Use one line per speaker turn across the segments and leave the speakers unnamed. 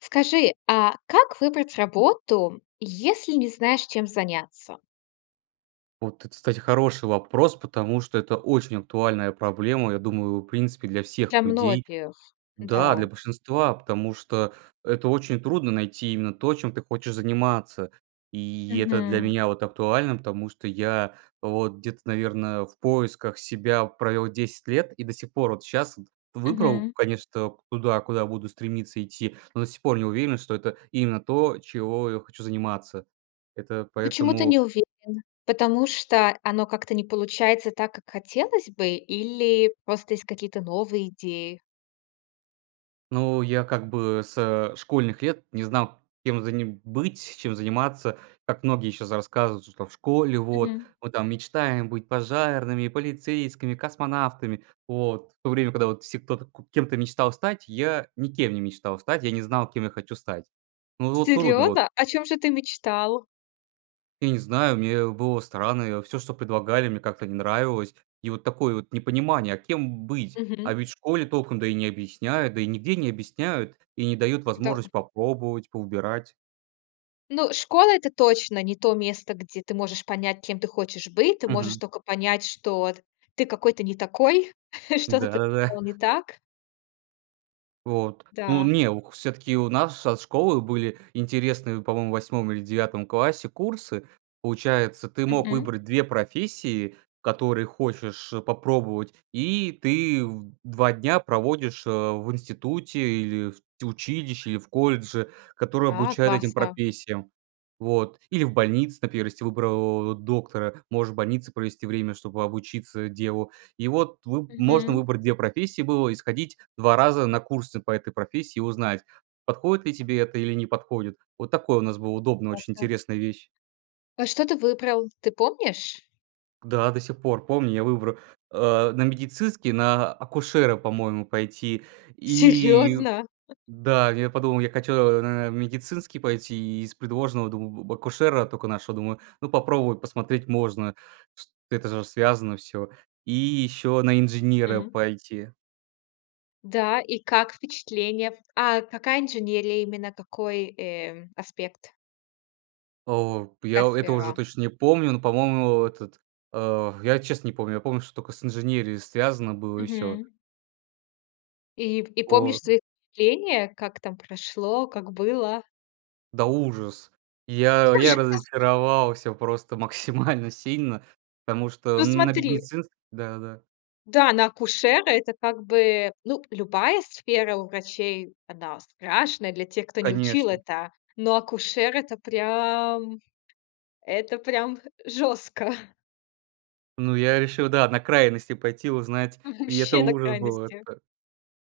Скажи, а как выбрать работу, если не знаешь, чем заняться?
Вот, это кстати, хороший вопрос, потому что это очень актуальная проблема, я думаю, в принципе, для
Для
всех людей.
многих,
Да,
да.
для большинства, потому что, это очень трудно- найти именно то, чем ты хочешь заниматься. И это для
Мгм.
меня, вот, актуально, потому что я, вот, где-то наверное в поисках себя провёл 10 лет и до сих пор, вот, сейчас выбрал,
Мгм.
конечно, куда, куда буду стремиться идти, но до сих пор не уверен, что это именно то, чего я хочу заниматься. Это
Почему ты
поэтому
не уверен, потому что оно как-то не получается так, как хотелось бы, или просто есть какие-то новые идеи?
Ну, я, как бы, со школьных лет не знал кем же мне быть, чем заниматься, как многие сейчас рассказывают, что в школе, вот,
Мгм.
мы там мечтаем быть пожарными, полицейскими, космонавтами. Вот, в то время, когда все, кто кем-то мечтал стать, я никем не мечтал стать, я не знал кем я хочу стать. Ну, вот, трудно, вот
Серьёзно? О чём же ты мечтал?
Я не знаю, мне было странно, всё, что предлагали мне как-то не нравилось, и вот такое вот непонимание, а кем быть? А
Мгм.
ведь в школе толком, да, и не объясняют, да, и нигде не объясняют, и не дают
Да.
возможность попробовать, повыбирать.
Ну школа- это точно не то место, где ты можешь понять, кем ты хочешь быть. Ты можешь
Мгм.
тока понять, что вот, ты какой-то не такой, что-то ты
Да-да-да.
сделал не так.
Вот, ну
Да.
не, у к всё-таки у нас нашей школы были интересные по-моему 8 или 9 классе курсы. Получается, ты мог
Мгм.
выбрать 2 профессии, которые хочешь, э, попробовать, и ты в 2 дня проводишь, а, в институте, или в т училище, и в колледже, который
А,
обучает этим
классно.
профессиям. Вот. Или в больнице, например, если выбрал доктора. Можешь в больнице провести время, чтобы обучиться, э, делу. И вот выб можно
Мгм.
выбрать 2 профессии было и сходить 2 раза на курсы по этой профессии, и узнать, подходит ли тебе это, или не подходит. Вот такое у нас была удобно, очень
Классно.
интересная вещь.
А что ты выбрал, ты помнишь?
Да, до сих пор помню я выбра э, на медицинский, на а акушера, по-моему, пойти. И
Серьёзно?
Да, я подумал: "Я хочу на а медицинский пойти"- и из предложенного, думаю, акушера только нашел. Думаю: "Ну попробовать посмотреть можно, св это же связано всё". И ещё на инженера
Мгм.
пойти.
Да, и как впечатления? А, какая инженерия именно, какой, э, аспект?
О, п я
Какая
у это уже
сфера?
точно не помню, но по-моему этот, э, я честно не помню. Я помню что только с инженерией связано было и всё.
Мгм. И в и
По.
помнишь свои впечатления как там прошло, как было?
Да ужас! Я, я
Ужасно?
разочаровался просто максимально сильно, потому что
Ну
на
смотри
бедницинс да, да.
Да, на акушера- это как бы, ну, любая сфера у врачей- она страшная, для тех кто не учил
Конечно.
это, но акушер- это прям, это прям жёстко.
Ну я решил да на крайности пойти, узнать
Мгм,
и это
вообще на
ужас был!
крайности.
Это,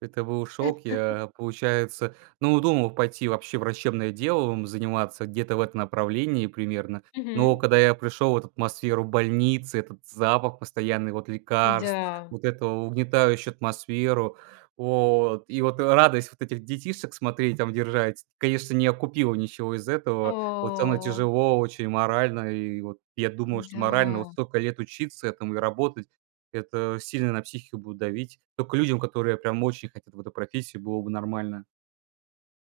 это был шок! Я, получается, ну думал пойти вообще врачебное делом заниматься где-то в этом направлении примерно. Но
Мгм.
когда я пришел вот атмосферу больницы, этот запах постоянный вот лекарств,
М-да.
вот эту угнетающую атмосферу. Вот, и вот радость вот этих детишек смотреть, там держать, конечно, не окупила ничего из этого. Вот там и
О!
тяжело очень морально, и вот я думал, что морально вот
М-да.
столько лет учиться этому и работать это сильно на психику будет давить. Тока людям, которые прям очень хотят в эту профессию, было бы нормально.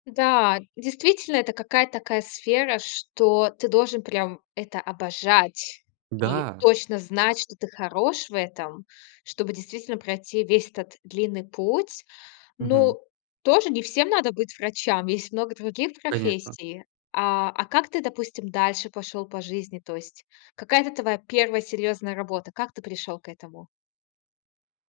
Да, действительно, это какая-то такая сфера, что ты должен прям это обожать, и
Да.
точно знать, что ты хорош в этом, чтобы действительно пройти весь этот длинный путь.
Мгм.
Ну, тоже не всем надо быть врачам. Есть много других
Конечно.
профессий. А, а как ты, допустим, дальше пошел по жизни? То есть какая-то твоя 1 серьезная работа? Как ты пришел к этому?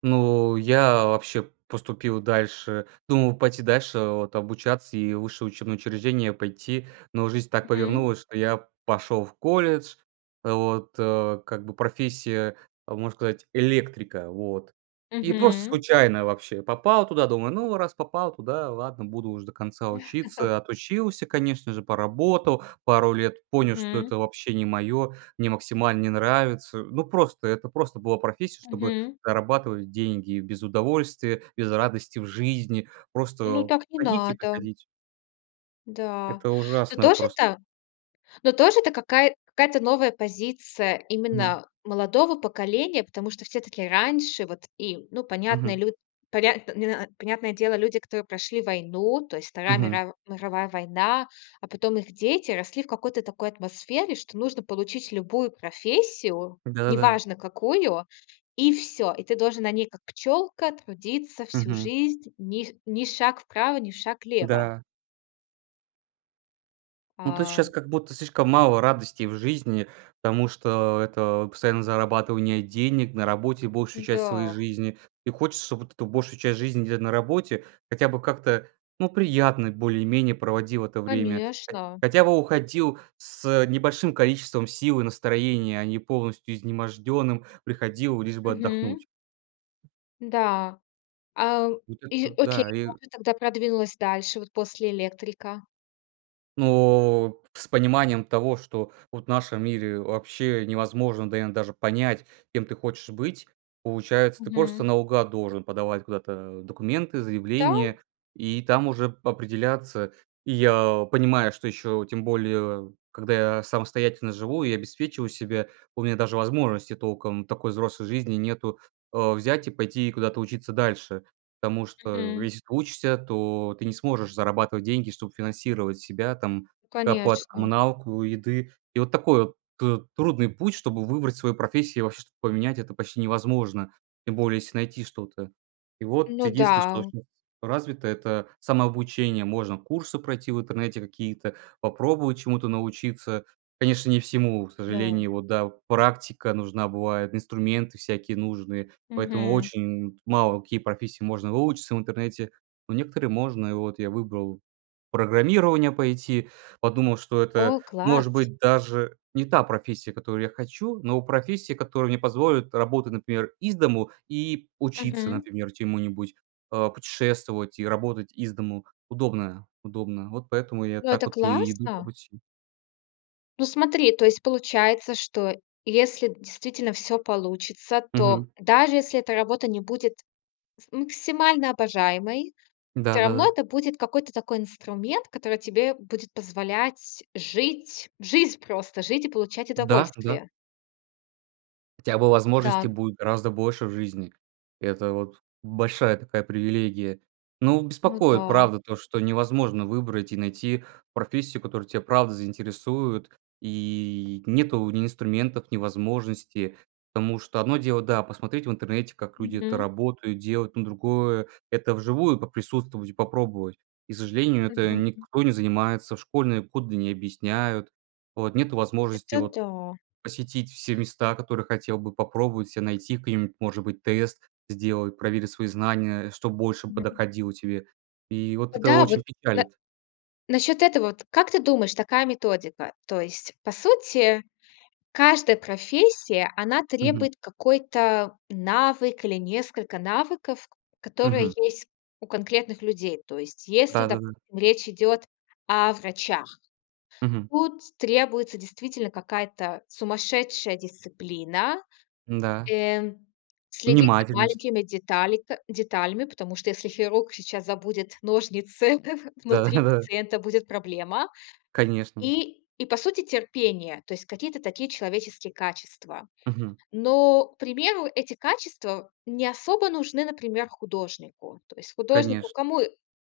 Ну, я вообще поступил дальше. Думал пойти дальше вот обучаться и в высшее учебное учреждение пойти, но жизнь так
Мгм.
повернулась, что я пошел в колледж. Вот, э, как бы профессия, можно сказать, электрика, вот. И просто
Мгм.
случайно вообще попал туда, думаю: "Ну раз попал туда, ладно, буду уж до конца учиться". Отучился, конечно же, поработал пару лет, понял, что
Мгм.
это вообще не мое, мне максимально не нравится. Ну, просто, это просто была профессия, чтобы
Мгм.
зарабатывать деньги: без удовольствия, без радости в жизни.
Ну,
Просто
так не
ходить и
надо.
приходить.
Да.
Это
Но
ужасное
тоже
просто.
та? Но тоже это кака какая-то новая позиция
Мгм.
именно молодого поколения, потому что всё-таки раньше вот и, ну, понятно, и
Мгм.
лю поря не на понятное дело, люди, которые прошли войну, то есть Вторая
Мгм.
мирав мировая война, а потом их дети росли в какой-то такой атмосфере, что нужно получить любую профессию, не
Да-да-да.
важно какую- и всё. И ты должен на ней, как пчёлка, трудиться всю
Мгм.
жизнь, ниф ни шаг вправо, ни в шаг лево.
Да. Ну, то есть
А.
щас как будто слишком мало радостей в жизни, потому что это постоянное зарабатывание денег, на работе большую часть своей
Да.
жизни. И хочется, чтоб вот эту большую часть жизни, где на работе, хотя бы как-то, ну, приятно более-менее проводил это время. Хо
Конечно.
хотя бы уходил с, э, небольшим количеством сил и настроения, а не полностью изможденным приходил лишь бы
Мгм.
отдохнуть.
Да, а,
Вот
и
это,
окей,
да, и
как ты тогда продвинулась дальше, вот после электрика?
Ну, с пониманием того, что вот в нашем мире вообще невозможно, да, иногда даже понять, кем ты хочешь быть. Получается, ты просто
Мгм.
наугад должен подавать куда-то документы,
Да.
заявления- и там уже п определяться. И я понимаю, что еще, тем более когда я самостоятельно живу и обеспечиваю себя, у меня даже возможности толком такой взрослой жизни нету, э, взять и пойти куда-то учиться дальше. Потому что,
Мгм.
если ты учишься, то ты не сможешь зарабатывать деньги, чтобы финансировать себя, там
Ну,
оплату
конечно.
коммуналку, еды. И вот такой ты трудный путь, чтобы выбрать свою профессию и вообще что-то поменять, это почти невозможно, тем более если найти что-то. И вот
Ну
единственное, что
да.
щас развито- это самообучение. Можно курсы пройти в интернете какие-то, попробовать чему-то научиться. Конечно, не всему, к
Да.
сожалению. Вот, да, практика нужна бывает, инструменты всякие нужные. Поэтому
Мгм.
очень мало какие профессии можно выучиться в интернете. Но некоторые можно. И вот я выбрал программирование пойти, подумал, что это,
О,
может
класс!
быть, даже не та профессия, которую я хочу, но профессия, которая мне позволит работать, например, из дому и учиться,
Мгм.
например, чему-нибудь, э, путешествовать и работать из дому удобно, удобно. Вот поэтому я
Ну,
так
это
вот и иду по
классно!
пути.
Ну, смотри, то есть получается, что если действительно всё получится, то,
Мгм.
даже если эта работа не будет с максимально обожаемой, всё равно
Да-да-да.
это будет какой-то такой инструмент, который тебе будет позволять жить в жизнь просто, жить и получать
Да, да.
удовольствие.
Хотя бы возможностей
Да.
будет гораздо больше в жизни. Это вот большая такая привилегия. Ну,
Ну
беспокоит,
да.
правда, то, что невозможно выбрать и найти профессию, которая те, правда, заинтересует, и нету ни инструментов, ни возможности. Потому что одно дело, да, посмотреть в интернете, как люди это
Мгм.
работают, делают, но другое- это вживую поприсутствовать и попробовать. И к сожалению, это
Мгм.
никто не занимается, в школьные годы не объясняют. Вот. Нету возможности
Это
вот
да.
посетить все места, которые хотел бы попробовать ся, найти к ним, может быть, тест, сделать, проверить свои знания, что больше
Мгм.
подоходило тебе. И вот это
Да, вот
очень
на
печалит.
насчёт этого вот, как ты думаешь такая методика: то есть по сути каждая профессия, она
Мгм.
требует какой-то навык или несколько навыков, к которые
Мгм.
есть у конкретных людей. То есть если,
Да-да-да.
допустим, речь идет о врачах,
Мгм.
тут требуется, действительно, какая-то сумасшедшая дисциплина.
Н-да.
Э, следить за
Внимательность.
маленькими деталика деталями, потому что, если хирург сейчас забудет ножницы внутри
Да-да-да.
пациента, будет проблема.
Конечно.
И, и по сути- терпение, то есть какие-то такие человеческие качества.
Мгм.
Но, к примеру, эти качества не особо нужны, например, художнику. То есть художнику
Конечно.
кому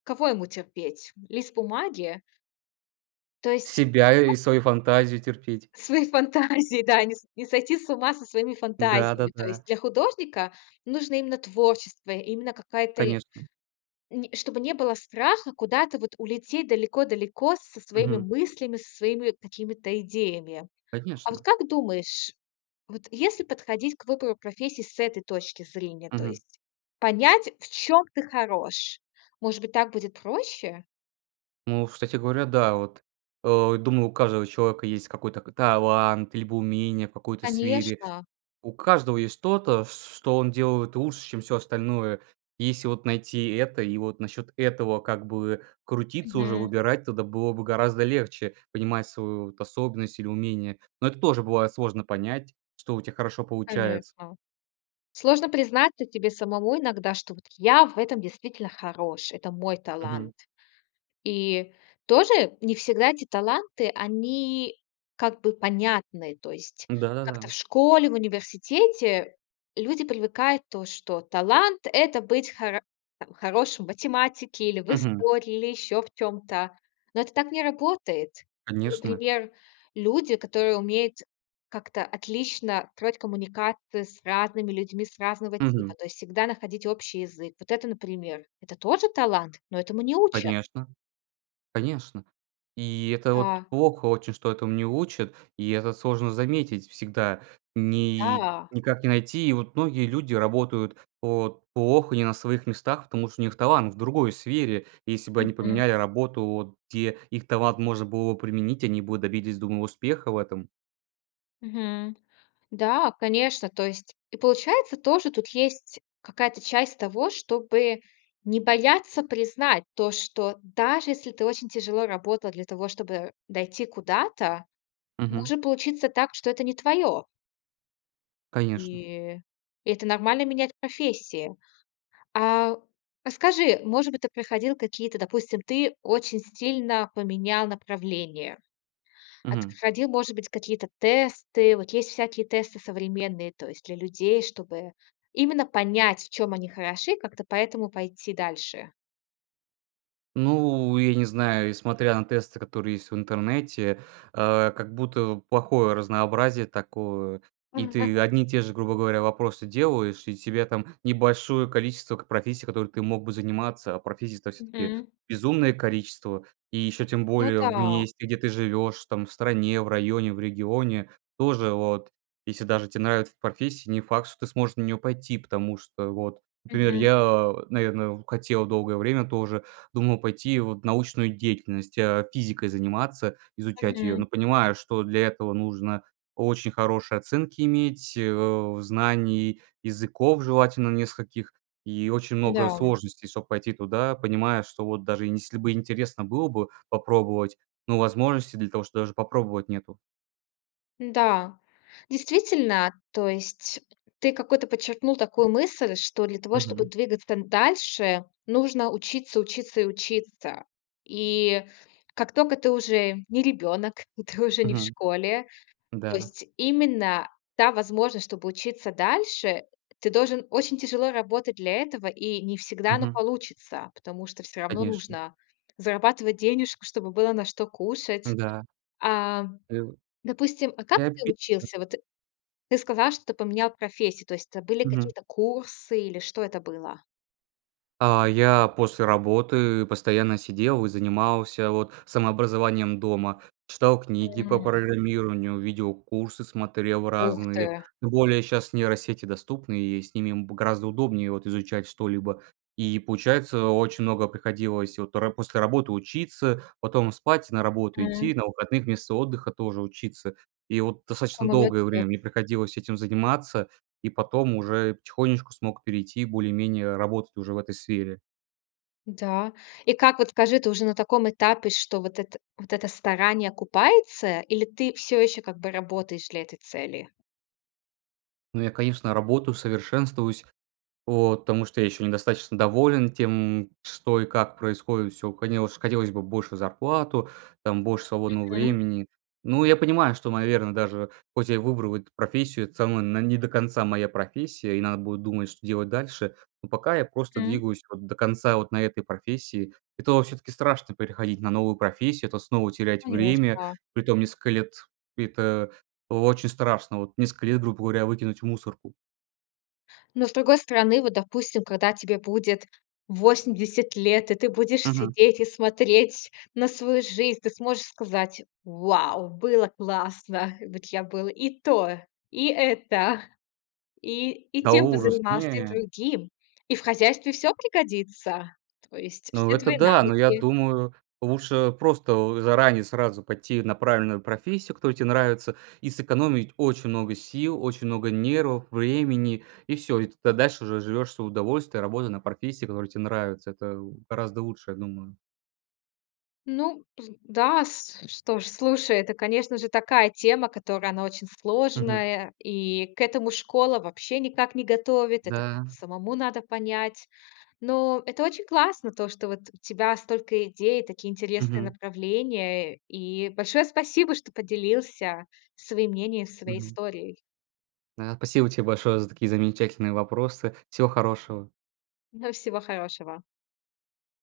кого ему терпеть? Лист бумаги? То есть
Себя и и свою фантазию терпеть.
Свои фантазии, да. Не с не сойти с ума со своими
Да,
фантазиями. То
да-да.
есть для художника нужно именно творчество, именно какая-то и
Конечно.
Не чтобы не было страха куда-то вот улететь далеко-далеко со своими
Мгм.
мыслями, со своими какими-то идеями. А вот
Конечно.
как думаешь, вот если подходить к выбору профессии с этой точки зрения, то
Мгм.
есть понять в чём ты хорош, может быть, так будет проще?
О, кстати говоря, да, вот. Э, думаю, у каждого человека есть какой-то ка талант, либо умение в какой-то сфере.
Конечно.
У каждого есть что-то, ч ч что он делает лучше, чем всё остальное. И если вот найти это и вот насчет этого как бы крутиться уже,
Мгм.
выбирать, тогда было бы гораздо легче понимать свою вот способность или умение. Но это тоже бывает сложно понять, что у тя хорошо получается.
Конечно. Сложно признаться тебе самому иногда, что вот: "Я в этом действительно хорош, это мой талант".
Мгм.
И тоже не всегда эти таланты- они как бы понятны. То есть как-то в
Да-да-да.
школе, в университете люди привыкают, то, что талант- это быть хоро там хорошим в математике или в
Мгм.
истории, или ещё в чём-то. Но это так не работает. И,
Конечно.
например, люди, которые умеют как-то отлично строить коммуникации с разными людьми, с разного типа,
Мгм.
то есть всегда находить общий язык. Вот это, например- это тоже талант, но этому не учат.
Конечно. Конечно. И это вот
Да.
плохо очень, что этому не учат, и это сложно заметить всегда, ни
Да.
никак не найти. И вот многие люди работают вот плохо, не на своих местах, потому что у них талант в другой сфере, если бы они
Мгм.
поменяли работу, вот где их талант можно было б применить, они бы добились, думаю, успеха в этом.
Мгм. Да, конечно, то есть и получается тоже тут есть какая-то часть того, чтобы не бояться признать то, что, даже если ты очень тяжело работал для того, чтобы дойти куда-то,
Мгм.
может получиться так, что это не твое.
Конечно
И это нормально- менять профессии. А, расскажи, может быть, ты проходил какие-то допустим, ты очень стильно поменял направление, а ты
Мгм.
проходил, может быть, какие-то тесты? Вот есть всякие тесты современные, то есть для людей, чтобы именно понять, в чём они хороши, и как-то поэтому пойти дальше.
Ну, я не знаю, несмотря на тесты которые есть в интернете, а, как будто плохое разнообразие такое. И ты одни и те же, грубо говоря, вопросы делаешь, и тебе там небольшое количество к профессий, которыми ты мог бы заниматься. А профессий-то всё-таки
Мгм.
безумное количество, и еще тем
Ну
более в
да.
месте, где ты живешь там в стране, в районе, в регионе. Тоже вот, если даже те нравится эта профессия, не факт что ты сможешь на нее пойти. Потому что вот, например,
Мгм.
я, наверное, хотел долгое время тоже думал пойти вот в научную деятельность, а, физикой заниматься, изучать ее. Но
Мгм.
понимаю, что для этого нужно очень хорошие оценки иметь, э, знаний языков, желательно нескольких, и очень много
Да.
сложностей чтобы пойти туда, понимая, что вот даже если бы интересно было бы попробовать, ну, возможности для того, что даже попробовать, нету.
Да, действительно, то есть ты какую-то подчеркнул
[unintelligible]
такую мысль, что для того, чтобы
Мгм.
двигаться н дальше, нужно учиться, учиться и учиться. И как тока ты уже не ребенок, и ты уже не в
Мгм.
школе, то
Да.
есть именно та возможность, чтобы учиться дальше, ты должен очень тяжело работать для этого, и не всегда оно
Мгм.
получится, потому что всё равно
Конечно.
нужно зарабатывать денежку, чтобы было на что кушать.
Да.
А,
[unintelligible]
допустим, а как
Мне
ты
обидно.
учился? Вот ты сказал, что поменял профессию, то есть это были
Мгм.
какие-то курсы, или что это было?
А, я после работы постоянно сидел, и занимался вот самообразованием дома. Читал книги по
М.
программированию, видеокурсы смотрел
Ух
разные.
ты!
Тем более щас нейросети доступны, и с ними б гораздо удобнее вот изучать что-либо. И получается очень много приходилось вот по ра после работы учиться, потом спать, на работу идти,
М.
на выходных вместо отдыха тоже учиться. И вот
Какой
достаточно
молодец!
долгое время мне приходилось этим заниматься, и потом уже потихонечку смог перейти, более-менее работать уже в этой сфере.
Да, и как вот, скажи ты уже на таком этапе что вот эт вот это старание окупается, или ты все еще как бы работаешь для этой цели?
Ну я, конечно, работаю, совершенствуюсь, вот, потому что я еще недостаточно доволен тем, что и как происходит. Всё хотелось хотелось бы больше зарплату, там больше свободного
Мгм.
времени. Но я понимаю, что наверное даже хоть я и выбрал эту профессию, это самое, она не до конца моя профессия, и надо будет думать, что делать дальше. Но пока я просто
Мгм.
двигаюсь вот до конца вот на этой профессии, это все-таки страшно переходить на новую профессию, это снова терять время,
Конечно.
притом несколько лет, это о очень страшно, вот несколько лет грубо говоря выкинуть в мусорку.
Но, с другой стороны, вот, допустим, когда тебе будет 80 лет, и ты будешь
Мгм.
сидеть и смотреть на свою жизнь, ты сможешь сказать: "Вау! Было классно! Вот я был и то, и это, и и
Да
тем
ужас,
позанимался, и
не!
другим!" И в хозяйстве всё пригодится, то есть
Ну
все
это
твои
да, но я
навыки.
думаю, лучше просто заранее сразу пойти на правильную профессию, которая тебе нравится, и сэкономить очень много сил, очень много нервов, времени, и всё. И тогда дальше уже живешь в свое удовольствие, работая на профессии, которая тебе нравится. Это гораздо лучше, я думаю.
Ну да, что ж, слушай, это, конечно же, такая тема, которая, она очень
Мгм.
сложная, и к этому школа вообще никак не готовит. Это как
Да.
самому надо понять. Но это очень классно то, что вот у тебя столько идей, такие интересные
Мгм.
направления. И большое спасибо, что поделился своим мнением, и своей
Мгм.
историей.
Да, спасибо тебе большое за такие замечательные вопросы, всего хорошего.
Ну всего хорошего!